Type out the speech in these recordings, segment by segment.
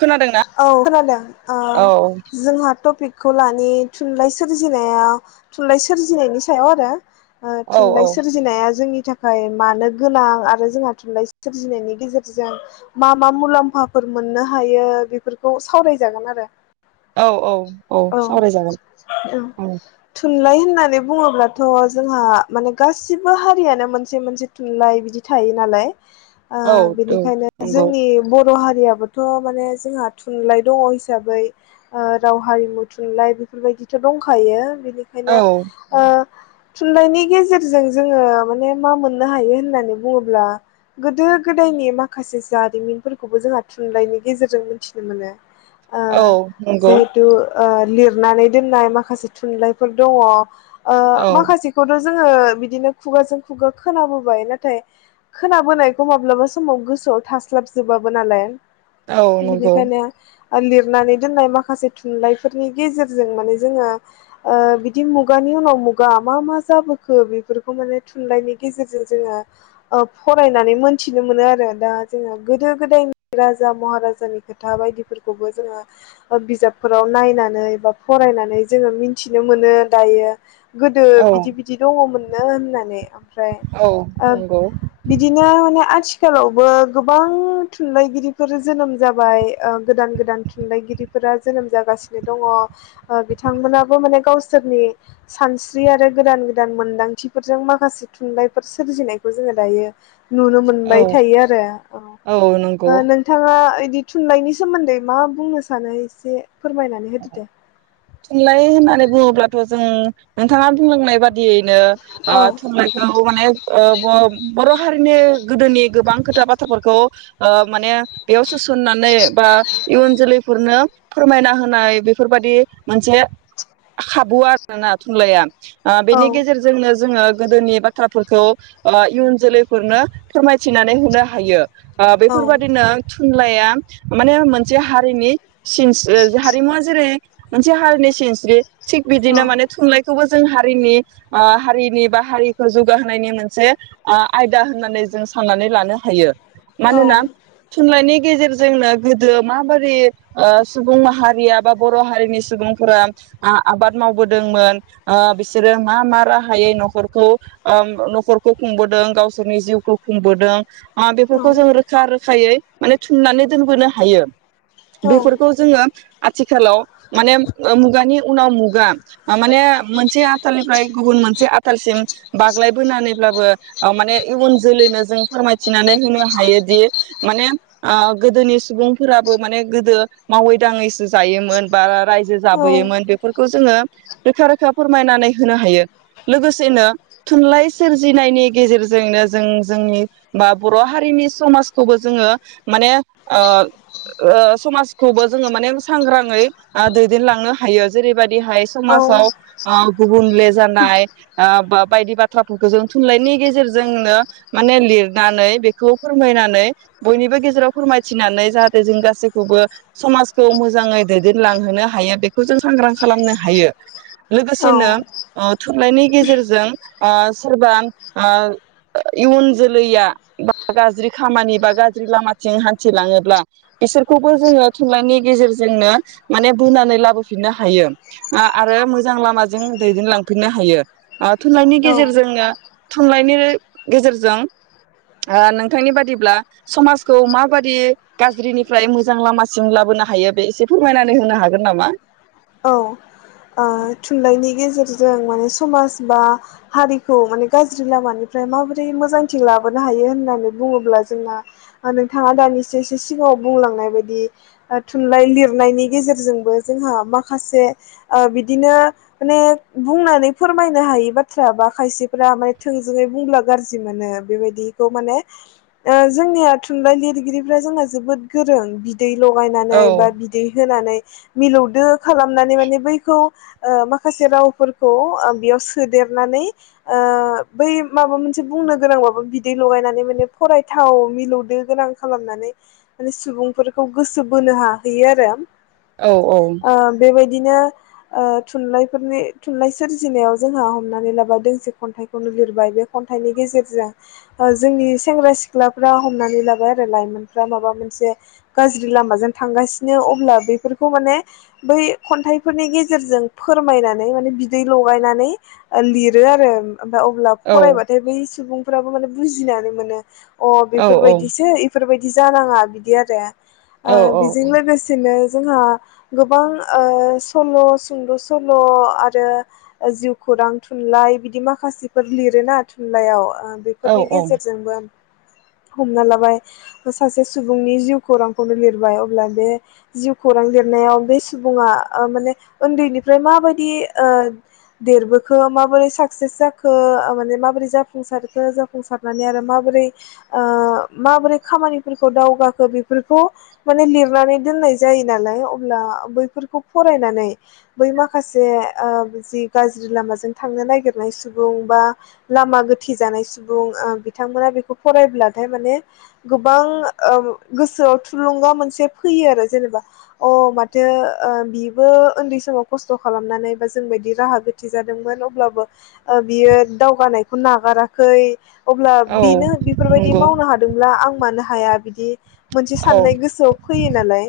खोनादोंना? औ खोनादों ओ औ जोंहा टपिक [unintelligible] लानि थुनलाइ सोरजिनाया थुनलाइ सोरजिनायनि सायाव आरो। ओ औ थुनलाइ औ सोरजिनाया जोंनि थाखाय मानो गोनां आरो जोंहा थुनलाइ सोरजिनायनि गेजेरजों मा मा मुलाम्फाफोर मोननो हायो। बेफोरखौ सावरायजागोन आरो। औ औ औ सावरायजागोन औ। थुनलाइ होननानै बुङोब्लाथ' जोंहा माने गासिबो हारियानो मोनसे मोनसे थुनलाइ बिदि थायो नालाय। ओ औ बेनिखायनो नंगौ जोंनि बर' थ' हारियाबोथ' माने जोंहा थुनलाइ दङ हिसाबै ओ राव हारिमु थुनलाइ बेफोरबायदिथ' दंखायो। औ बेनिखायनो ओ थुनलाइनि गेजेरजों जोङो माने मा मोननो हायो होननानै बुङोब्ला गोदो गोदायनि माखासे जारिमिनफोरखौबो जोंहा थुनलाइनि गेजेरजों जों मिथिनो मोनो। ओ औ नंगौ। जिहेथु ओ लिरनानै दोननाय माखासे थुनलाइफोर दङ। ओ औ माखासेखौथ' जोङो बिदिनो खुगाजों खुगा खोनाबोबाय नाथाय खोनाबोनायखौ माब्लाबा समाव गोसोआव थास्लाबजोबाबो नालाय। औ नंगौ बेनिखायनो लिरनानै दोननाय माखासे थुनलाइफोरनि गेजेरजों माने जोङो ओ बिदि मुगानि उनाव-मुगा मा मा जाबोखो बेफोरखौ माने थुनलाइनि गेजेरजों जोङो ओ फरायनानै मोनथिनो मोनो आरो दा जोङो गोदो गोदायनि राजा महारा नि खोथा बायदिफोरखौबो जोङो बिजाबफोराव नायनानै बा फरायनानै जोङो मिथिनो मोनो दायो। गोदो औ बिदि बिदि दङमोननो होननानै ओमफ्राय औ ओ नंगौ बिदिनो माने आथिख आथिखालावबो गोबां थुनलाइगिरिफोर जोनोम जाबाय ओ गोदान गोदान थुनलाइगिरिफोरा जोनोम जागासिनो दङ बिथांमोनाबो माने गावसोरनि सानस्रि आरो गोदान गोदान मोनदांथिफोरजों माखासे थुनलाइफोर सोरजिनायखौ जोङो दायो नुनो औ मोनबाय थायो आरो औ नंगौ ओ नोंथाङा बि थुनलाइनि सोमोन्दै मा बुंनो सानो एसे फोरमायनानै होदो दे? थुनलाइ होननानै बुङोब्लाथ' जों नोंथाङा बुंलांनाय बादियैनो ओ औ थुनलाइखौ माने ओ बर--' थारैनो गोदोनि गोबां खोथा बाथ्राफोरखौ ओ माने बेयाव सोसननानै बा इउन जोलै फोरनो फोरमायना होनाय बेफोरबायदि मोनसे खाबु आरोना थुनलाइआ औ बेनि गेजेरजोंनो जोङो गोदोनि बाथ्राफोरखौ इयुन जोलैफोरनो फोरमायथिनानै होनो हायो औ बेफोरबादिनों थुनलइआ माने मोनसे हारिनि सिन हारिमुवा जेरै मोनसे हारिनि सिनस्रि थिग बिदिनो माने थुनलाइ खौबो जों हारिनि हारिनि बा हारिखौ जौगाहोनायनि मोनसे आयदा होननानै जों साननानै लानो हायो। औ मानोना थुनलाइनि गेजेरजोंनो माबोरै ओ- सुबुं माहारिया बा बर' हारि नि सुबुंफोरा ओ-आबाद मावबोदोंमोन ओ-बिसोरो मा मा राहायै न'खरखौ ओम न'खरखौ खुंबोदों गावसोरनि जिउखौ खुंबोदों। औ बेफोरखौ जों रोखा रोखायै। माने थुननानै दोनबोनो हायो। बेफोरखौ जोङो। आथिखालाव माने मुगानि उनाव मुगा माने मोनसे आथालनिफ्राय गुबुन मोनसे आथालसिम बाग्लायबोनानैब्लाबो ओ-माने इयुन जोलैनो जों फोरमायथिनानै होनो हायोदि माने ओ-गोदोनि सुबुंफोराबो माने गोदो मावै दाङैसो जायोमोन। बारा जे जाबोयोमोन बेफोरखौ जोङो। रोखा रोखा फोरमायनानै होनो हायो लोगोसेनो थुनलाइ सोरजिनायनि गेजेरजोंनो जों जोंनि बा बर' हारिनि समाजखौबो जोङो माने ओ-समाजखौबो जोङो माने सांग्राङै। दैदेनलांनो हायो जेरैबायदिहाय। समासाव गुबुनले जानाय ओ-बा-बायदि बाथ्राफोरखौ जों थुनलाइनि गेजेरजोंनो माने लिरनानै बेखौ फोरमायनानै बयनिबो गेजेराव फोरमायथिनानै जाहाथे जों गासैखौबो समाजखौ मोजाङै दैदेन लांहोनो हायो बेखौ जों सांग्रां खालामनो हायो। लोगोसेनो थुनलाइनि गेजेरजों ओ-सोरबा ओ-इयुन जोलैया बा गाज्रि खामानि बा गाज्रि लामाथिं हान्थिलाङोब्ला बिसोरखौबो जोङो थुनलाइनि गेजेरजोंनो। माने बोननानै लाबोफिननो हायो ओ-आरो मोजां लामाजों दैदेनलांफिननो हायो। ओ-थुनलाइनि औ गेजेरजोंनो थुनलाइनि गेजेरजों नोंथांनि बादिब्ला समाजखौ माबादि गाज्रिनिफ्राय मोजां लामासिम लाबोनो हायो बे एसे खमायनानै होनो हागोन नामा? औ जों माने समाज बा हारिखौ माने गाज्रि लामानिफ्राय माबोरै मोजांथि लाबोनो हायो होननानै बुङोब्ला जोंना नोंथाङा दानिसो एसे सिगाङाव बुंलांनाय बायदि थुनलाइ लिरनायनि गेजेरजोंबो जोंहा माखासे। बिदिनो माने बुंनानै फोरमायनो हायि बाथ्रा बा खायसेफोरा माने थोंजोङै बुंब्ला गाज्रि मोनो बेबायदिखौ माने जोंनिया थुनलाइ लिरगिरिफ्रा जोंना जोबोद गोरों। बिदै लगायनानै औ बा बिदै होनानै। मिलौदो खालामनानै माने बै औ ओ-माखासे रावफोरखौ बेयाव सोदेरनानै ओ- बै माबा मोनसे बुंनो गोनांबाबो बिदै लगायनानै माने फरायथाव मिलौदो गोनां खालामनानै माने सुबुंफोरखौ गोसो बोनो हाहैयो आरो। औ औ ओ- बेबायद बिदिनो ओ- थुनलाइफोरनि थुनलाइ सोरजिनायाव जोंहा हमनानै लाबाय दोंसे खन्थाइखौनो लिरबाय बे खन्थाइनि ओ- गेजेरजों जोंनि सेंग्रा सिख्लाफ्रा हमनानै लाबाय आरो लाइमोनफ्रा माबा मोनसे गाज्रि लामाजों थांगासिनो अब्ला बेफोरखौ माने बै खन्थाइ। फोरनि गेजेरजों फोरमायनानै माने बिदै लगायनानै लिरो ओ- आरो। ओमफ्राय अब्ला औ फरायबाथाय बै सुबुं फोराबो माने बुजिनानै मोनो। अ औ बेफोरबायदिसो इफोरबायदि बि जानाङा बिदि आरो। औ ओ- बिजों लोगोसेनो। जोंहा गोबां ओ स सल' सल' सुंद' सल' आरो जिउ खौरां थुनलाइ बिदि माखासेफोर लिरोना थुनलाइयाव औ ओ‌बेफोरनि गेजेरजोंबो हमना लाबाय सासे सुबुंनि जिउ खौरांखौनो लिरबाय अब्ला बे जिउ खौरां लिरनायाव बे सुबुङा ओ माने उन्दैनिफ्राय माबायदि ओ देरबोखो माबोरै साक्सेस जाखो माने माबोरै जाफुंसारखो जाफुंसारनानै आरो माबोरै ओ माबोरै खामानिफोरखौ दावगाखो बेफोरखौ माने लिरनानै दोननाय जायो नालाय अब्ला बैफोर खौ फरायनानै बै माखासे ओ जि गाज्रि लामाजों थांनो नागिरनाय सुबुं बा लामा गोथि जानाय सुबुं ओ बिथांमोना बेखौ फरायब्लाथाय माने गोबां ओ गोसोआव थुलुंगा मोनसे फैयो आरो जेनेबा अ माथो ओ बिबो उन्दै समाव खस्थ' खालामनानै बा जोंबायदि राहा गोथि जादोंमोन अब्लाबो ओ बियो दावगानायखौ नागाराखै। अब्ला औ बेनो बेफोरबायदि नंगौ मावनो हादोंब्ला आं मानो हा हाया बिदि मोनसे औ साननाय गोसोआव फैयो नालाय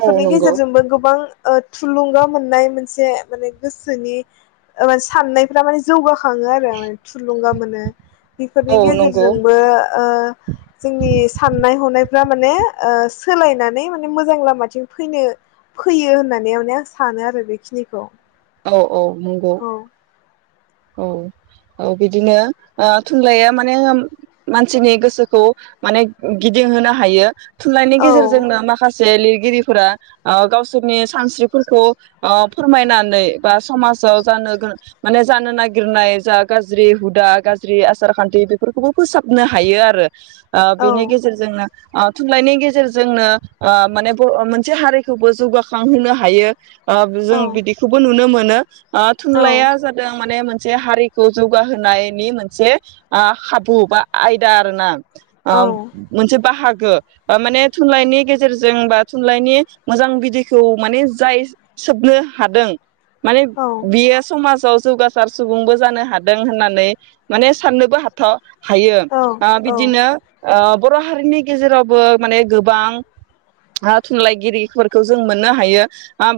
औ नंगौ गेजेरजोंबो गोबां ओ थुलुंगा मोननाय मोनसे माने गोसोनि म साननायफ्रा माने जौग खाङो आरो म थुलुंगा मोनो बेफोरनि औ नंगौ गेजेरजोंबो ओ जोंनि साननाय हनाय आं माने ओ सोलायनानै माने मोजां लामाथिं फैनो फैयो होननानै माने आं सानो आरो बेखिनिखौ। औ औ नंगौ औ औ औ बिदिनो ओ थुनलाइया माने मानसिनि गोसोखौ माने गिदिंहोनो हायो। थुनलाइनायनि औ गेजेरजोंनो माखासे जे लिरगिरिफोरा ओ गावसोरनि सानस्रिफोरखौ ओ फोरमायनानै बा समाजाव जानो माने जानो नागिरनाय जा गाज्रि हुदा गाज्रि आसार खान्थि बेफोरखौबो फोसाबनो हायो आरो। ओ औ बेनि गेजेरजोंनो ओ थुनलाइनि गेजेरजोंनो ओ माने बे मोनसे हारिखौबो जौगाखांहोनो हायो। ओ जों औ बिदिखौबो नुनो मोनो। आ औ थुनलाया जा माने मोनसे हारिखौ जौगाहोनायनि मोनसे ओ खाबु बा आयदा आरोना। आ औ मोनसे बाहाग ओ माने थुनलाइनि गेजेरजों बा थुनलाइनि मोजां बिदैखौ माने जाय सोबनो हादों माने बियो समाज जौगासार सुबुंबो जानो हादों होननानै माने साननोबो हाथाव। हायो औ ओ बिदिनो ओ बर' हारिनि गेजेरावबो माने गोबां थुनलाइगिरिफोरखौ जों मोननो हायो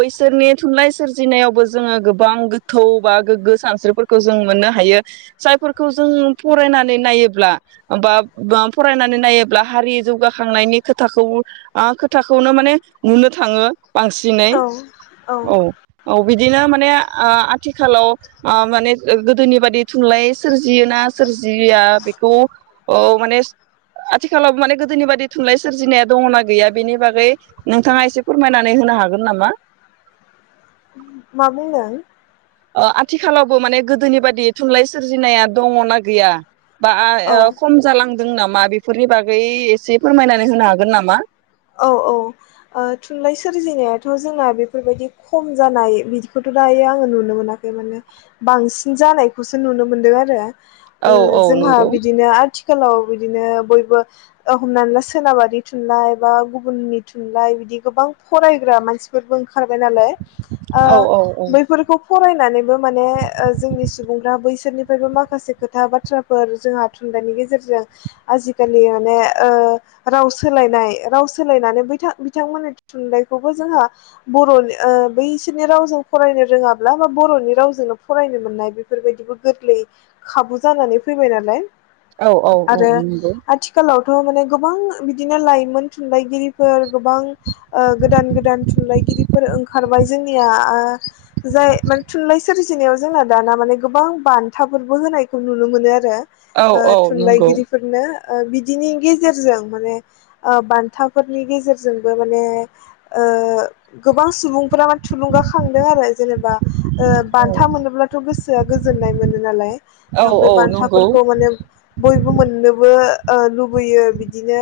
बैसोरनि थुनलाइ सोरजिनायावबो जोङो गोबां गोथौ बा गोग्गो सानस्रिफोरखौ जों मोननो हायो जायफोरखौ जों फरायनानै नायोब्ला बा फरायनानै नायोब्ला हारि जौगाखांनायनि खोथाखौ ओ खोथाखौनो माने नुनो थाङो। बांसिनै औ औ औ बिदिनो माने ओ थिखालाव ओ माने गोदोनि बादि थुनलाइ सोरजियोना सोरजिया बेखौ ओ माने आथिखालाव माने गोदोनि बादि थुनलाइ सोरजिनाया दङनाा गैया बेनि बागै नोंथाङा एसे फोरमायनानै होनो हागोन नामा? मा बुंनो? ओ आथिखालावबो माने गोदोनि बायदि थुनलाइ सोरजिनाया दङना गैया? बा औ ओ खम जालांदों नामा? बेफोरनि बागै एसे फोरमायनानै होनो हागोन नामा? औ औ ओ थुनलाइ सोरजिनायाथ' जोंना बेफोरबायदि खम जानाय बिदिखौथ' दायो आङो नुनो मोनाखै माने बांसिन जानायखौसो नुनो मोनदों आरो। औ ओ औ जोंहा नंगौ बिदिनो आथि खालाव बिदिनो बयबो ओ हमनानै ला सोनाबारि थुनलाइ बा गुबुननि थुनलाइ बिदि गोबां फरायग्रा मानसिफोरबो ओंखारबाय नालाय ओ औ औ औ बैफोरखौ फरायनानैबो माने ओ जोंनि सुबुंफ्रा बैसोरनिफ्रायबो माखासे खोथा बाथ्राफोर जोंहा थुनलाइनि गेजेरजों आजिखालि माने ओ राव सोलायनाय राव सोलायनानैै बिथा-बिथांमोननि थुनलाइखौबो जोंहा बर' ओ बैसोरनि रावजों फरायनो रोङाब्ला बा बर'नि रावजोंनो फरायनो मोननाय बेफोरबायदिबो गोरलै खाबु जानानै फैबाय नालाय। औ औ औ आरो नंगौ आथिखालाव खौ माने गोबां बिदिनो लाइमोन थुनलाइगिरिफोर गोबां ओ गोदान गोदान थुनलाइगिरिफोर ओंखारबाय जोंनिया आ जाय माने थुनलाइ सोरजिनायाव जोंना दाना माने गोबां बान्थाफोरबो होनायखौ नुनो मोनो आरो। ओ औ औ नंगौ थुनलाइगिरिफोरनो ओ बिदिनि गेजेरजों माने ओ बान थाफोरनि गेजेरजोंबो माने ओ गोबां सुबुं फोरा माने थुलुंगाखांदों आरो जेनेबा ओ बान्था औ मोनोब्लाथ' गोसोआ गोजोननाय मोनो नालाय बे औ नंगौ बान्थाफोरखौ माने बयबो मोननोबो लुबैयो बिदिनो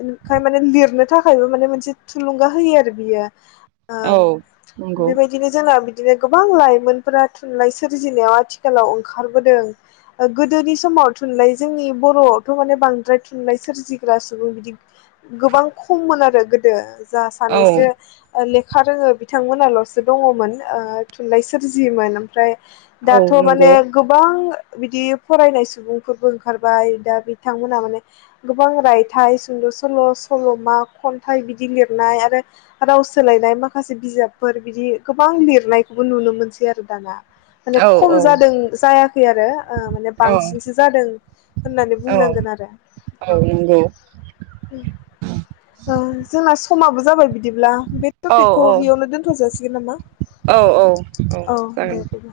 इनिखाय माने लिरनो थाखायबो माने मोनसे थुलुंगा होयो आरो बियो। ओ औ नंगौ बेबायदिनो जोंना बि बिदिनो गोबां लाइमोनफोरा थुनलाइ सोरजिनायाव आथिखालाव ओंखारबोदों। गोदोनि समाव थुनलाइ जोंनि बर'आवथ' माने बांद्राय थुनलाइ सोरजिग्रा सुबुं बिदि गोबां खममोन आरो गोदो। जा औ सानैसो ओ लेख लेखा रोङो बिथांमोनाल'सो दङमोन ओ थुनलाइ सोरजियोमोन। ओमफ्राय औ दाथ' माने नंगौ गोबां बिदि फरायनाय सुबुंफोरबो ओंखारबाय दा बिथांमोनहा माने गोबां रायथाइ सुंद' सल' सल' सल'मा खन्थाइ बिदि लिरनाय आरो राव सोलायनाय माखासे बिजाबफोर बिदि गोबां लिरनायखौबो नुनो मोनसै आरो दाना। माने औ खम औ जादों जायाखै आरो माने औ बांसिनसो जादों होननानै औ बुंनांगोन आरो औ। ओ जोंना स समाबो जाबाय बि बिदिब्ला बे औ टपिकखौ बेयावनो दोनथ' जासिगोन नामा? औ औ औ जागोन दे दे दे।